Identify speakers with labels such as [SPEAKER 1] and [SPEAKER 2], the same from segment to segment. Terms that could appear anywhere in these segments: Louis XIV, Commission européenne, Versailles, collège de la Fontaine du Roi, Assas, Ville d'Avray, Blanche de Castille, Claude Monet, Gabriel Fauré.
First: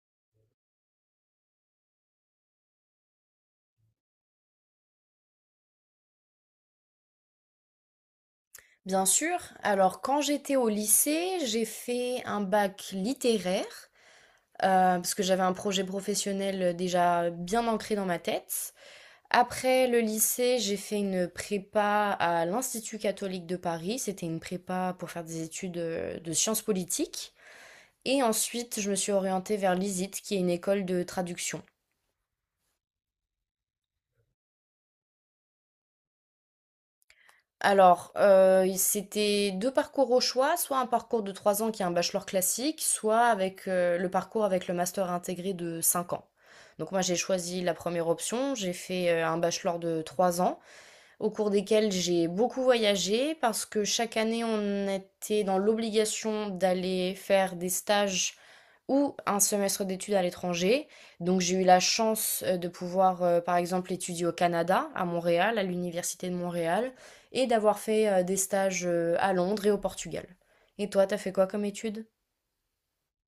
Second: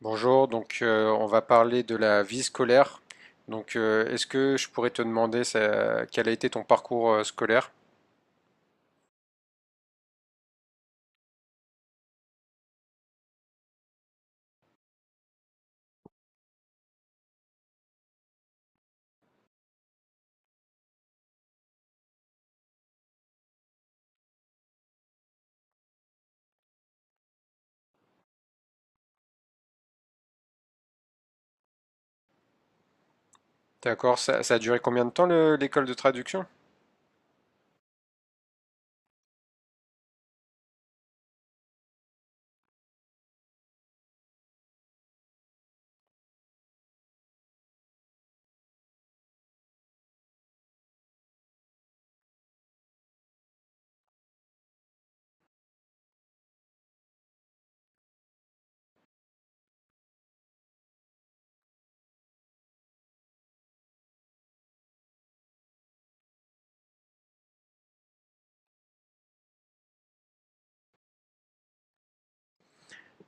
[SPEAKER 1] Bonjour, on va parler de la vie scolaire. Est-ce que je pourrais te demander quel a été ton parcours scolaire?
[SPEAKER 2] Bien sûr. Alors, quand j'étais au lycée, j'ai fait un bac littéraire, parce que j'avais un projet professionnel déjà bien ancré dans ma tête. Après le lycée, j'ai fait une prépa à l'Institut catholique de Paris. C'était une prépa pour faire des études de sciences politiques. Et ensuite, je me suis orientée vers l'ISIT, qui est une école de traduction.
[SPEAKER 1] D'accord, ça a duré combien de temps l'école de traduction?
[SPEAKER 2] Alors, il c'était 2 parcours au choix, soit un parcours de 3 ans qui est un bachelor classique, soit le parcours avec le master intégré de 5 ans. Donc moi, j'ai choisi la première option, j'ai fait un bachelor de 3 ans, au cours desquels j'ai beaucoup voyagé parce que chaque année, on était dans l'obligation d'aller faire des stages ou un semestre d'études à l'étranger. Donc j'ai eu la chance de par exemple, étudier au Canada, à Montréal, à l'Université de Montréal, et d'avoir fait des stages à Londres et au Portugal. Et toi, t'as fait quoi comme études?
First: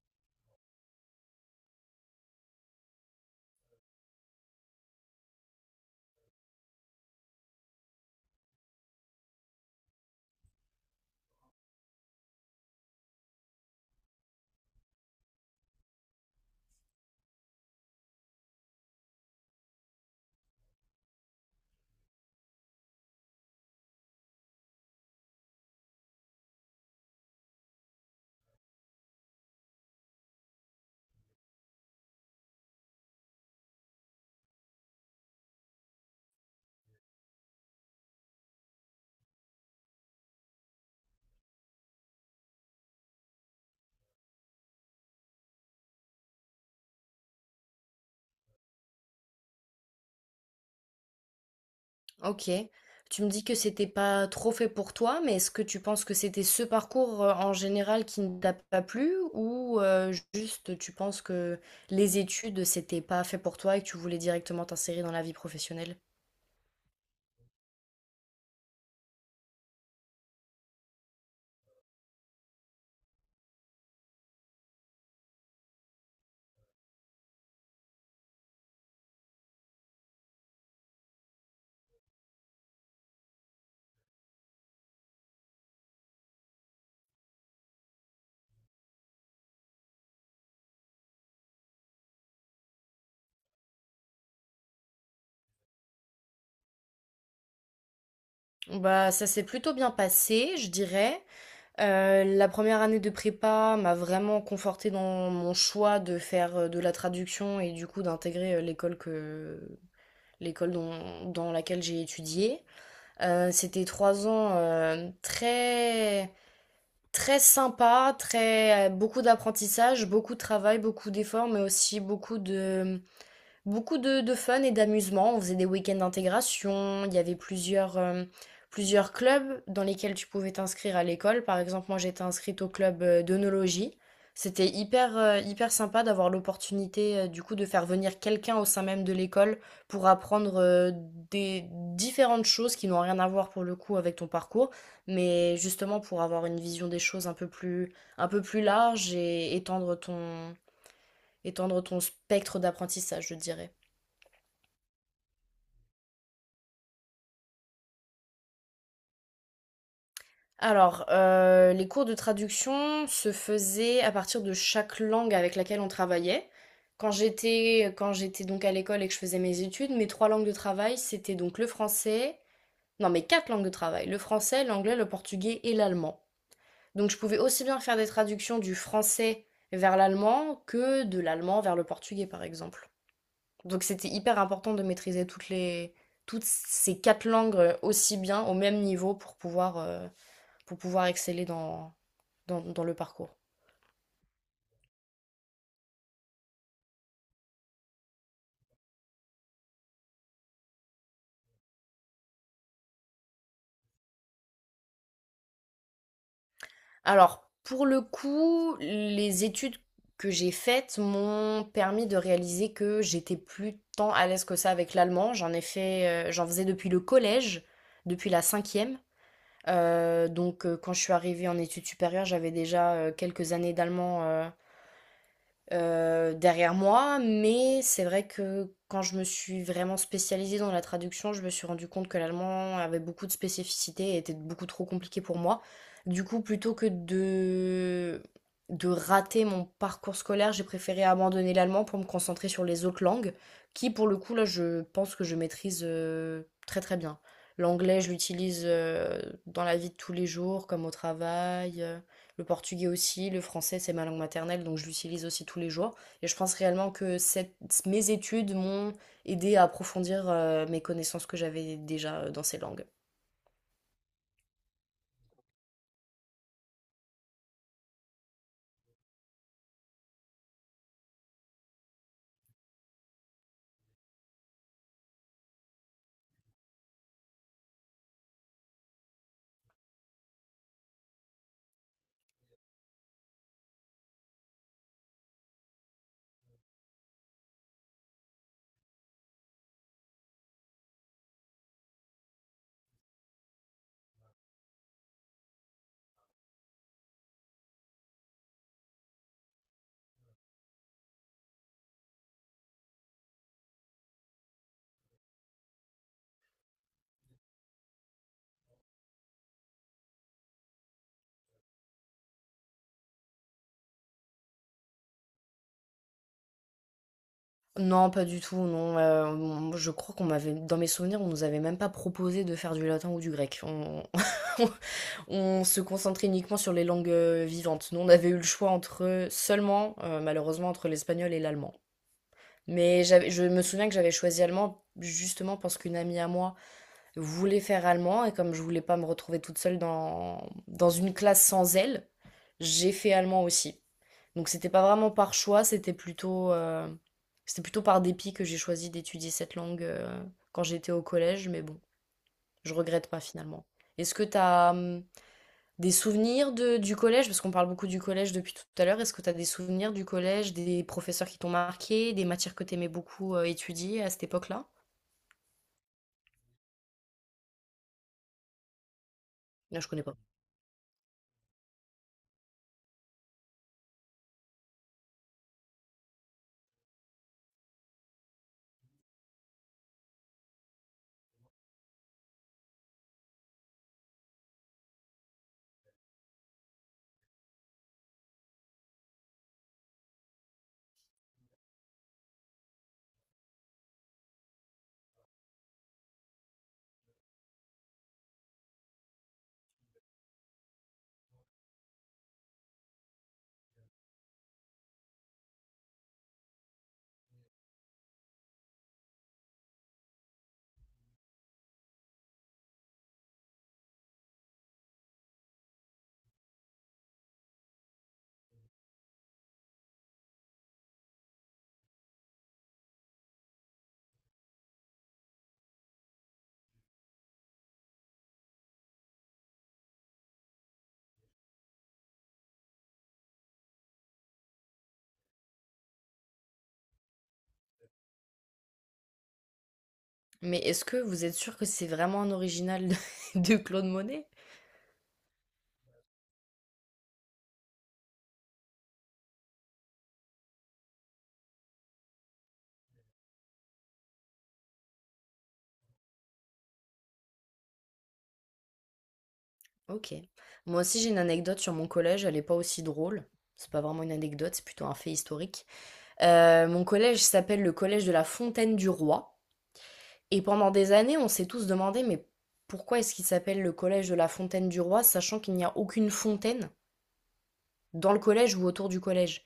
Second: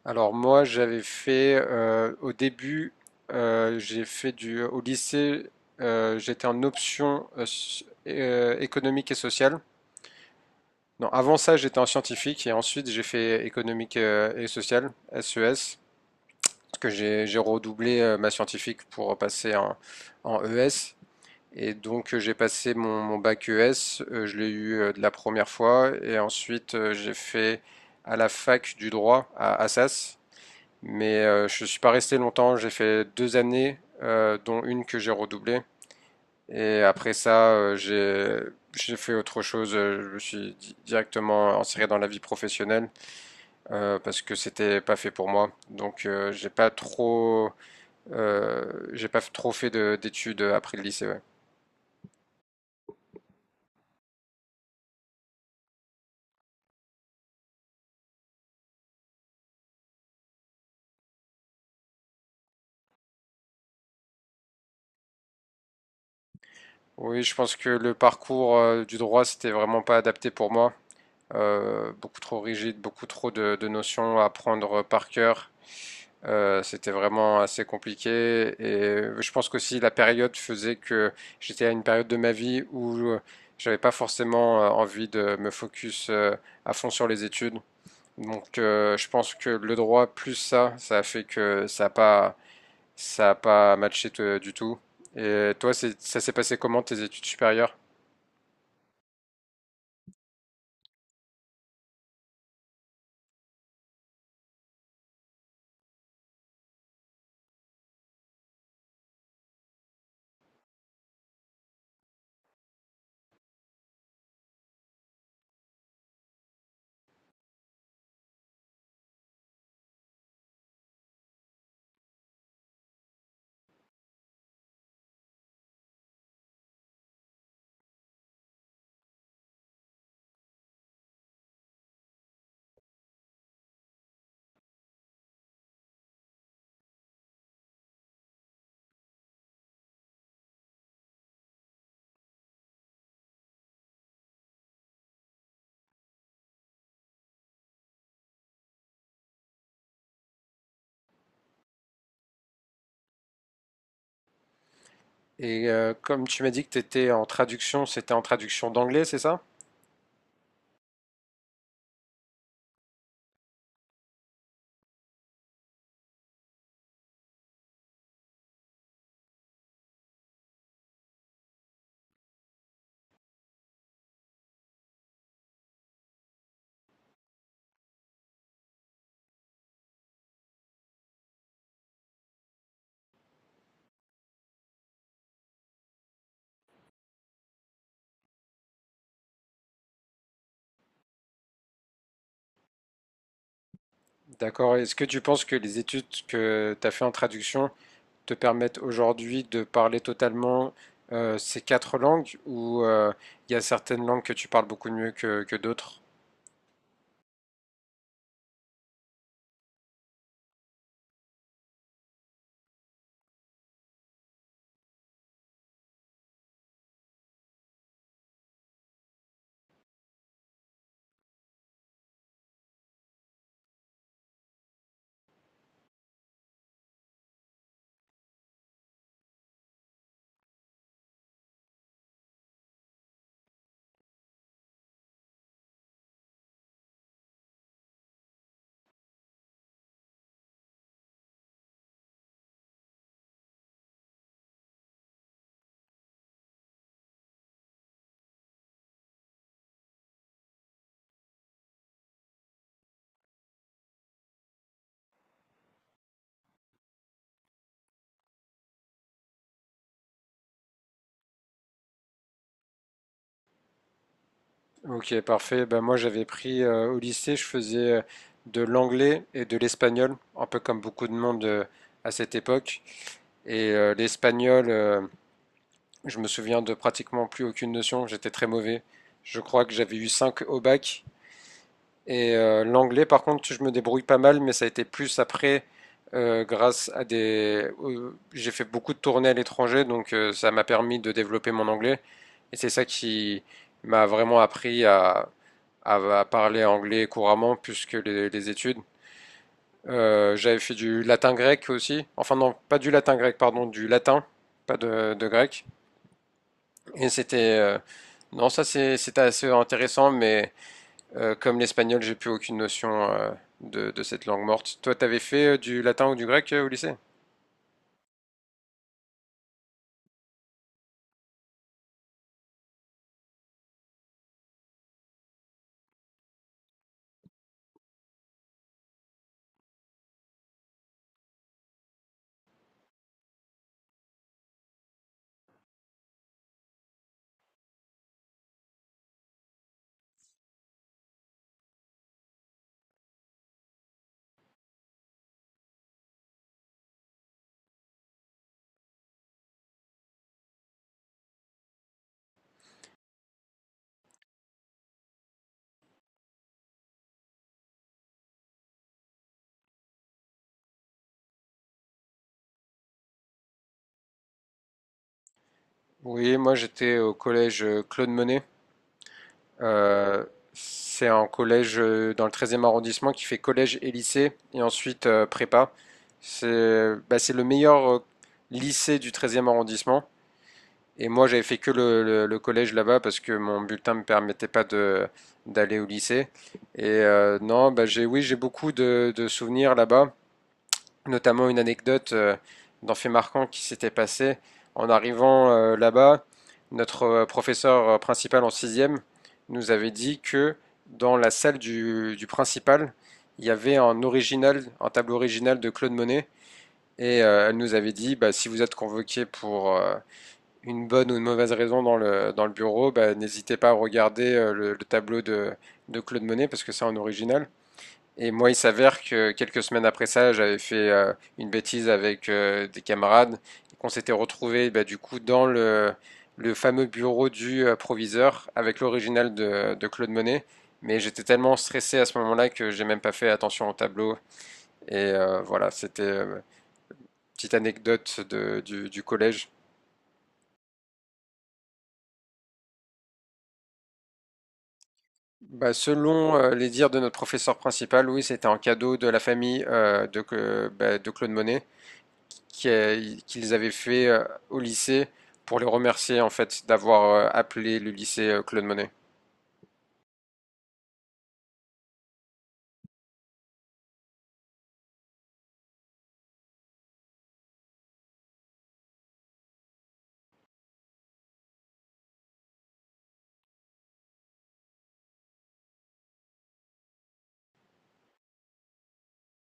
[SPEAKER 1] Alors moi j'avais fait au début j'ai fait du au lycée j'étais en option économique et sociale. Non, avant ça j'étais en scientifique et ensuite j'ai fait économique et sociale, SES. Que j'ai redoublé ma scientifique pour passer en ES. Et donc j'ai passé mon bac ES, je l'ai eu de la première fois, et ensuite j'ai fait à la fac du droit à Assas, mais je ne suis pas resté longtemps, j'ai fait deux années, dont une que j'ai redoublée, et après ça j'ai fait autre chose, je me suis directement inséré dans la vie professionnelle parce que c'était pas fait pour moi, donc j'ai pas trop fait d'études après le lycée, ouais.
[SPEAKER 2] Ok. Tu me dis que c'était pas trop fait pour toi, mais est-ce que tu penses que c'était ce parcours en général qui ne t'a pas plu, ou juste tu penses que les études, c'était pas fait pour toi et que tu voulais directement t'insérer dans la vie professionnelle?
[SPEAKER 1] Oui, je pense que le parcours du droit, c'était vraiment pas adapté pour moi. Beaucoup trop rigide, beaucoup trop de notions à apprendre par cœur. C'était vraiment assez compliqué. Et je pense qu'aussi la période faisait que j'étais à une période de ma vie où j'avais pas forcément envie de me focus à fond sur les études. Donc, je pense que le droit plus ça, ça a fait que ça a pas Ça a pas matché du tout. Et toi, ça s'est passé comment tes études supérieures?
[SPEAKER 2] Bah, ça s'est plutôt bien passé, je dirais. La première année de prépa m'a vraiment confortée dans mon choix de faire de la traduction et du coup d'intégrer l'école que l'école dont- dans laquelle j'ai étudié. C'était trois ans, très très sympa, très beaucoup d'apprentissage, beaucoup de travail, beaucoup d'efforts, mais aussi beaucoup de fun et d'amusement. On faisait des week-ends d'intégration. Il y avait plusieurs clubs dans lesquels tu pouvais t'inscrire à l'école. Par exemple, moi, j'étais inscrite au club d'onologie. C'était hyper sympa d'avoir l'opportunité, du coup, de faire venir quelqu'un au sein même de l'école pour apprendre des différentes choses qui n'ont rien à voir pour le coup avec ton parcours, mais justement pour avoir une vision des choses un peu plus large et étendre ton spectre d'apprentissage, je dirais.
[SPEAKER 1] Et comme tu m'as dit que tu étais en traduction, c'était en traduction d'anglais, c'est ça?
[SPEAKER 2] Alors, les cours de traduction se faisaient à partir de chaque langue avec laquelle on travaillait. Quand j'étais donc à l'école et que je faisais mes études, mes 3 langues de travail, c'était donc le français non, mes 4 langues de travail, le français, l'anglais, le portugais et l'allemand. Donc je pouvais aussi bien faire des traductions du français vers l'allemand que de l'allemand vers le portugais, par exemple. Donc c'était hyper important de maîtriser toutes ces 4 langues, aussi bien, au même niveau pour pouvoir exceller dans le parcours.
[SPEAKER 1] D'accord. Est-ce que tu penses que les études que tu as fait en traduction te permettent aujourd'hui de parler totalement ces quatre langues ou il y a certaines langues que tu parles beaucoup mieux que d'autres?
[SPEAKER 2] Alors, pour le coup, les études que j'ai faites m'ont permis de réaliser que j'étais plus tant à l'aise que ça avec l'allemand. J'en faisais depuis le collège, depuis la cinquième. Donc, quand je suis arrivée en études supérieures, j'avais déjà quelques années d'allemand derrière moi, mais c'est vrai que quand je me suis vraiment spécialisée dans la traduction, je me suis rendu compte que l'allemand avait beaucoup de spécificités et était beaucoup trop compliqué pour moi. Du coup, plutôt que de rater mon parcours scolaire, j'ai préféré abandonner l'allemand pour me concentrer sur les autres langues, qui pour le coup, là, je pense que je maîtrise très très bien. L'anglais, je l'utilise dans la vie de tous les jours, comme au travail. Le portugais aussi, le français, c'est ma langue maternelle, donc je l'utilise aussi tous les jours. Et je pense réellement que mes études m'ont aidé à approfondir mes connaissances que j'avais déjà dans ces langues.
[SPEAKER 1] Ok, parfait. Ben, moi, j'avais pris au lycée, je faisais de l'anglais et de l'espagnol, un peu comme beaucoup de monde à cette époque. Et l'espagnol, je me souviens de pratiquement plus aucune notion, j'étais très mauvais. Je crois que j'avais eu 5 au bac. Et l'anglais, par contre, je me débrouille pas mal, mais ça a été plus après, grâce à j'ai fait beaucoup de tournées à l'étranger, donc ça m'a permis de développer mon anglais. Et c'est ça qui m'a vraiment appris à, à parler anglais couramment, plus que les études. J'avais fait du latin grec aussi. Enfin non, pas du latin grec, pardon, du latin, pas de grec. Et c'était... non, ça c'est- c'était assez intéressant, mais comme l'espagnol, j'ai plus aucune notion de cette langue morte. Toi, t'avais fait du latin ou du grec au lycée?
[SPEAKER 2] Non, pas du tout, non. Je crois qu'on m'avait, dans mes souvenirs, on nous avait même pas proposé de faire du latin ou du grec. On, on se concentrait uniquement sur les langues vivantes. Nous, on avait eu le choix entre seulement, malheureusement, entre l'espagnol et l'allemand. Mais je me souviens que j'avais choisi allemand justement parce qu'une amie à moi voulais faire allemand et comme je voulais pas me retrouver toute seule dans une classe sans elle, j'ai fait allemand aussi. Donc c'était pas vraiment par choix, c'était plutôt par dépit que j'ai choisi d'étudier cette langue quand j'étais au collège, mais bon, je regrette pas finalement. Est-ce que t'as des souvenirs du collège? Parce qu'on parle beaucoup du collège depuis tout à l'heure. Est-ce que t'as des souvenirs du collège, des professeurs qui t'ont marqué, des matières que t'aimais beaucoup étudier à cette époque-là?
[SPEAKER 1] Oui, moi j'étais au collège Claude Monet.
[SPEAKER 2] Là, je connais pas.
[SPEAKER 1] Euh, c'est un collège dans le treizième arrondissement qui fait collège et lycée, et ensuite prépa. C'est bah, c'est le meilleur lycée du treizième arrondissement. Et moi, j'avais fait que le collège là-bas parce que mon bulletin me permettait pas de d'aller au lycée. Et non, bah j'ai oui, j'ai beaucoup de souvenirs là-bas, notamment une anecdote d'un fait marquant qui s'était passé en arrivant là-bas. Notre professeur principal en sixième nous avait dit que dans la salle du principal, il y avait un original, un tableau original de Claude Monet. Et elle nous avait dit, bah, si vous êtes convoqué pour une bonne ou une mauvaise raison dans le bureau, bah, n'hésitez pas à regarder le tableau de Claude Monet parce que c'est en original. Et moi, il s'avère que quelques semaines après ça, j'avais fait une bêtise avec des camarades qu'on s'était retrouvés bah, du coup dans le fameux bureau du proviseur avec l'original de Claude Monet. Mais j'étais tellement stressé à ce moment-là que j'ai même pas fait attention au tableau. Et voilà, c'était petite anecdote du collège.
[SPEAKER 2] Mais est-ce que vous êtes sûr que c'est vraiment un original de de Claude Monet?
[SPEAKER 1] Bah, selon les dires de notre professeur principal, oui, c'était un cadeau de la famille bah, de Claude Monet qui, qu'ils avaient fait au lycée pour les remercier en fait d'avoir appelé le lycée Claude Monet.
[SPEAKER 2] OK. Moi aussi, j'ai une anecdote sur mon collège, elle est pas aussi drôle. C'est pas vraiment une anecdote, c'est plutôt un fait historique. Mon collège s'appelle le collège de la Fontaine du Roi et pendant des années, on s'est tous demandé: «Mais pourquoi est-ce qu'il s'appelle le collège de la Fontaine du Roi ?» sachant qu'il n'y a aucune fontaine dans le collège ou autour du collège.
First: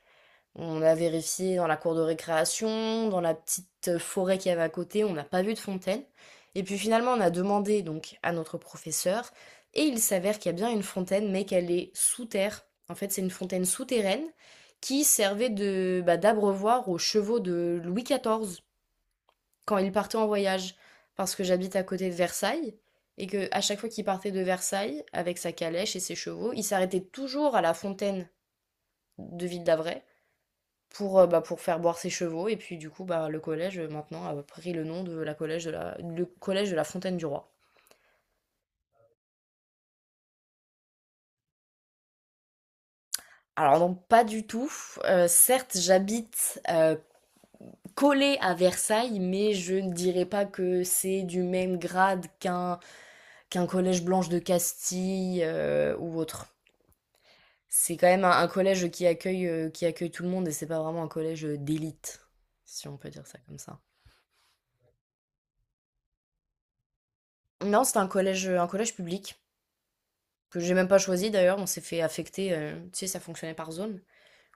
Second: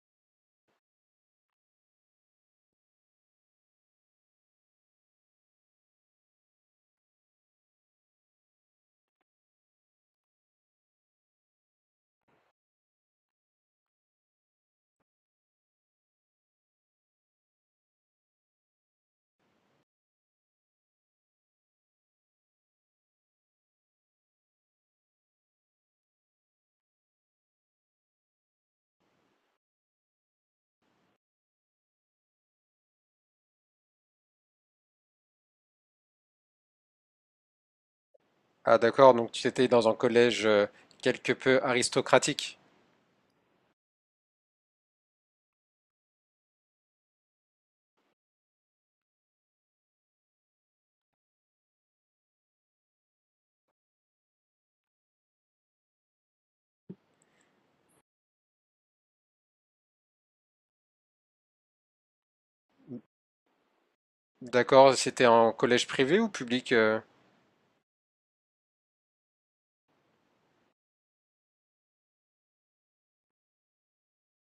[SPEAKER 2] On a vérifié dans la cour de récréation, dans la petite forêt qu'il y avait à côté, on n'a pas vu de fontaine. Et puis finalement, on a demandé donc à notre professeur, et il s'avère qu'il y a bien une fontaine, mais qu'elle est sous terre. En fait, c'est une fontaine souterraine qui servait de bah, d'abreuvoir aux chevaux de Louis XIV quand il partait en voyage. Parce que j'habite à côté de Versailles, et que à chaque fois qu'il partait de Versailles avec sa calèche et ses chevaux, il s'arrêtait toujours à la fontaine de Ville d'Avray pour, bah, pour faire boire ses chevaux et puis du coup, bah, le collège, maintenant a pris le nom de la collège de la le collège de la Fontaine du Roi.
[SPEAKER 1] Ah d'accord, donc tu étais dans un collège quelque peu aristocratique.
[SPEAKER 2] Alors non, pas du tout, certes j'habite, collée à Versailles, mais je ne dirais pas que c'est du même grade qu'un collège Blanche de Castille, ou autre. C'est quand même un collège qui accueille tout le monde et c'est pas vraiment un collège d'élite, si on peut dire ça comme ça.
[SPEAKER 1] D'accord, c'était un collège privé ou public?
[SPEAKER 2] Non, c'est un collège public. Que j'ai même pas choisi d'ailleurs, on s'est fait affecter, tu sais, ça fonctionnait par zone.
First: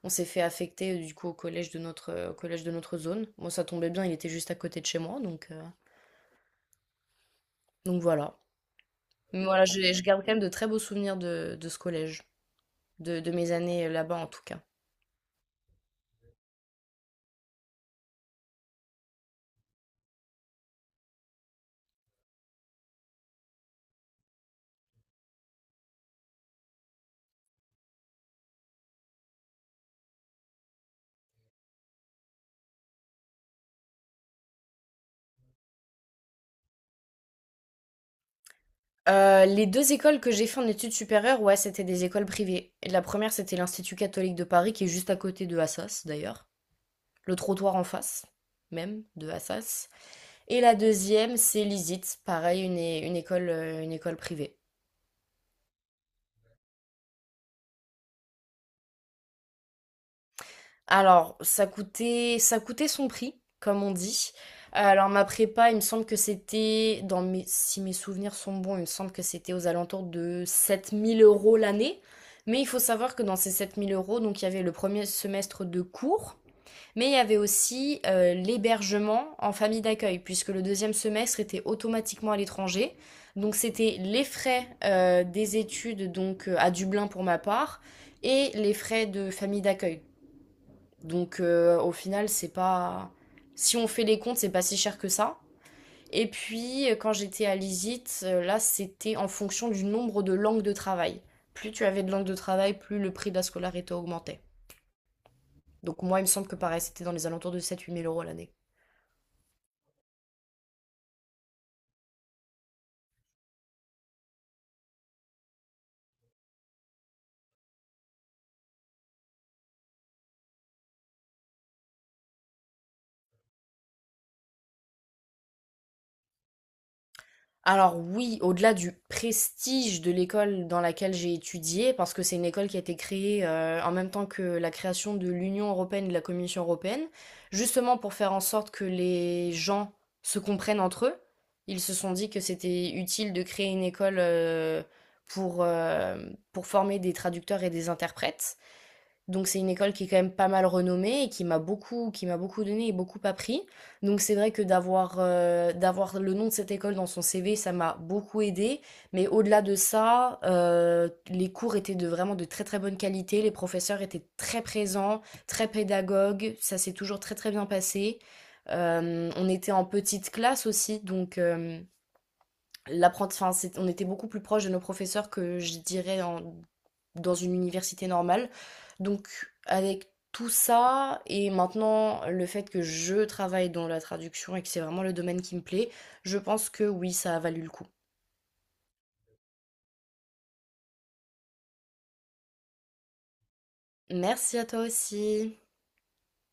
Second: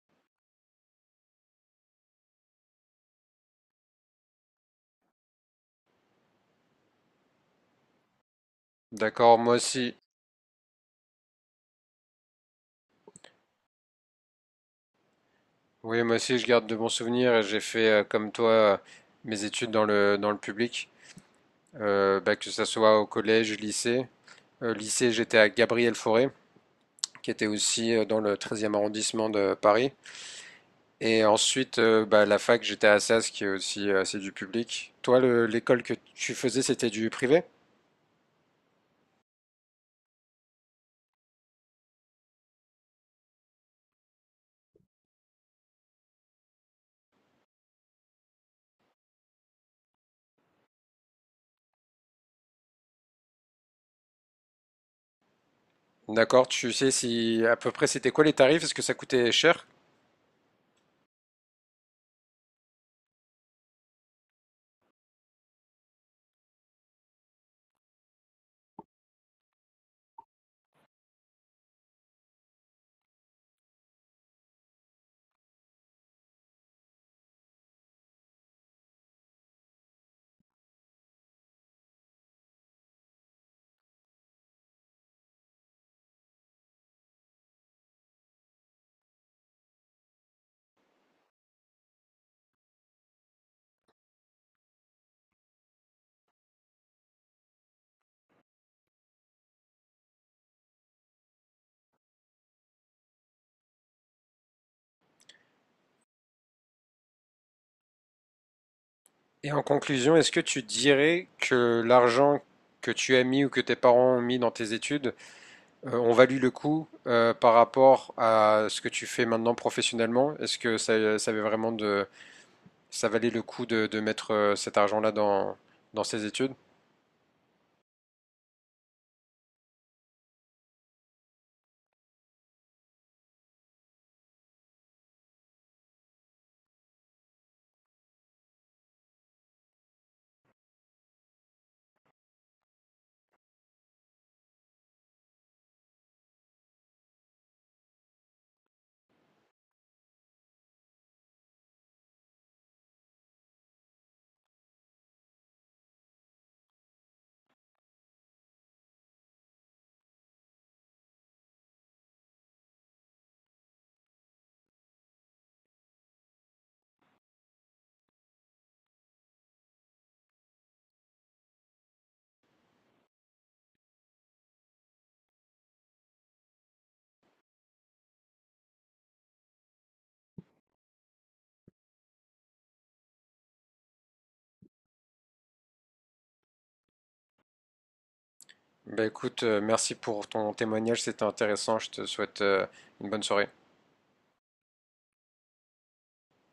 [SPEAKER 2] On s'est fait affecter du coup au collège de notre, au collège de notre zone. Moi, ça tombait bien, il était juste à côté de chez moi, donc voilà.
[SPEAKER 1] D'accord,
[SPEAKER 2] Mais
[SPEAKER 1] moi
[SPEAKER 2] voilà, j'ai-
[SPEAKER 1] aussi.
[SPEAKER 2] je, garde quand même de très beaux souvenirs de ce collège, de mes années là-bas en tout cas.
[SPEAKER 1] Oui, moi aussi je garde de bons souvenirs et j'ai fait comme toi mes études dans le public. Bah, que ce soit au collège, lycée. Lycée, j'étais à Gabriel Fauré, qui était aussi dans le treizième arrondissement de Paris. Et ensuite, bah, la fac, j'étais à Assas, qui est aussi c'est du public. Toi, l'école que tu faisais, c'était du privé?
[SPEAKER 2] Les deux écoles que j'ai fait en études supérieures, ouais, c'était des écoles privées. Et la première, c'était l'Institut catholique de Paris, qui est juste à côté de Assas d'ailleurs, le trottoir en face même de Assas. Et la deuxième, c'est l'ISIT, pareil, une école privée.
[SPEAKER 1] D'accord, tu sais si à peu près c'était quoi les tarifs? Est-ce que ça coûtait cher?
[SPEAKER 2] Alors, ça coûtait son prix, comme on dit. Alors, ma prépa, il me semble que c'était, dans mes, si mes souvenirs sont bons, il me semble que c'était aux alentours de 7 000 euros l'année. Mais il faut savoir que dans ces 7 000 euros, donc il y avait le premier semestre de cours, mais il y avait aussi l'hébergement en famille d'accueil, puisque le deuxième semestre était automatiquement à l'étranger. Donc c'était les frais des études à Dublin pour ma part et les frais de famille d'accueil. Donc au final, c'est pas si on fait les comptes, c'est pas si cher que ça. Et puis quand j'étais à l'ISIT, là c'était en fonction du nombre de langues de travail. Plus tu avais de langues de travail, plus le prix de la scolarité augmentait. Donc moi, il me semble que pareil, c'était dans les alentours de 7 8 000 euros l'année.
[SPEAKER 1] Et en conclusion, est-ce que tu dirais que l'argent que tu as mis ou que tes parents ont mis dans tes études ont valu le coup par rapport à ce que tu fais maintenant professionnellement? Est-ce que ça valait le coup de mettre cet argent-là dans, dans ses études.
[SPEAKER 2] Alors oui, au-delà du prestige de l'école dans laquelle j'ai étudié, parce que c'est une école qui a été créée en même temps que la création de l'Union européenne et de la Commission européenne, justement pour faire en sorte que les gens se comprennent entre eux. Ils se sont dit que c'était utile de créer une école pour, euh, pour former des traducteurs et des interprètes. Donc c'est une école qui est quand même pas mal renommée et qui m'a beaucoup donné et beaucoup appris. Donc c'est vrai que d'avoir le nom de cette école dans son CV, ça m'a beaucoup aidé. Mais au-delà de ça, les cours étaient de vraiment de très très bonne qualité. Les professeurs étaient très présents, très pédagogues. Ça s'est toujours très très bien passé. On était en petite classe aussi, donc enfin, on était beaucoup plus proche de nos professeurs que je dirais dans une université normale. Donc avec tout ça et maintenant le fait que je travaille dans la traduction et que c'est vraiment le domaine qui me plaît, je pense que oui, ça a valu le coup.
[SPEAKER 1] Bah écoute, merci pour ton témoignage, c'était intéressant. Je te souhaite une bonne soirée.
[SPEAKER 2] Merci à toi aussi.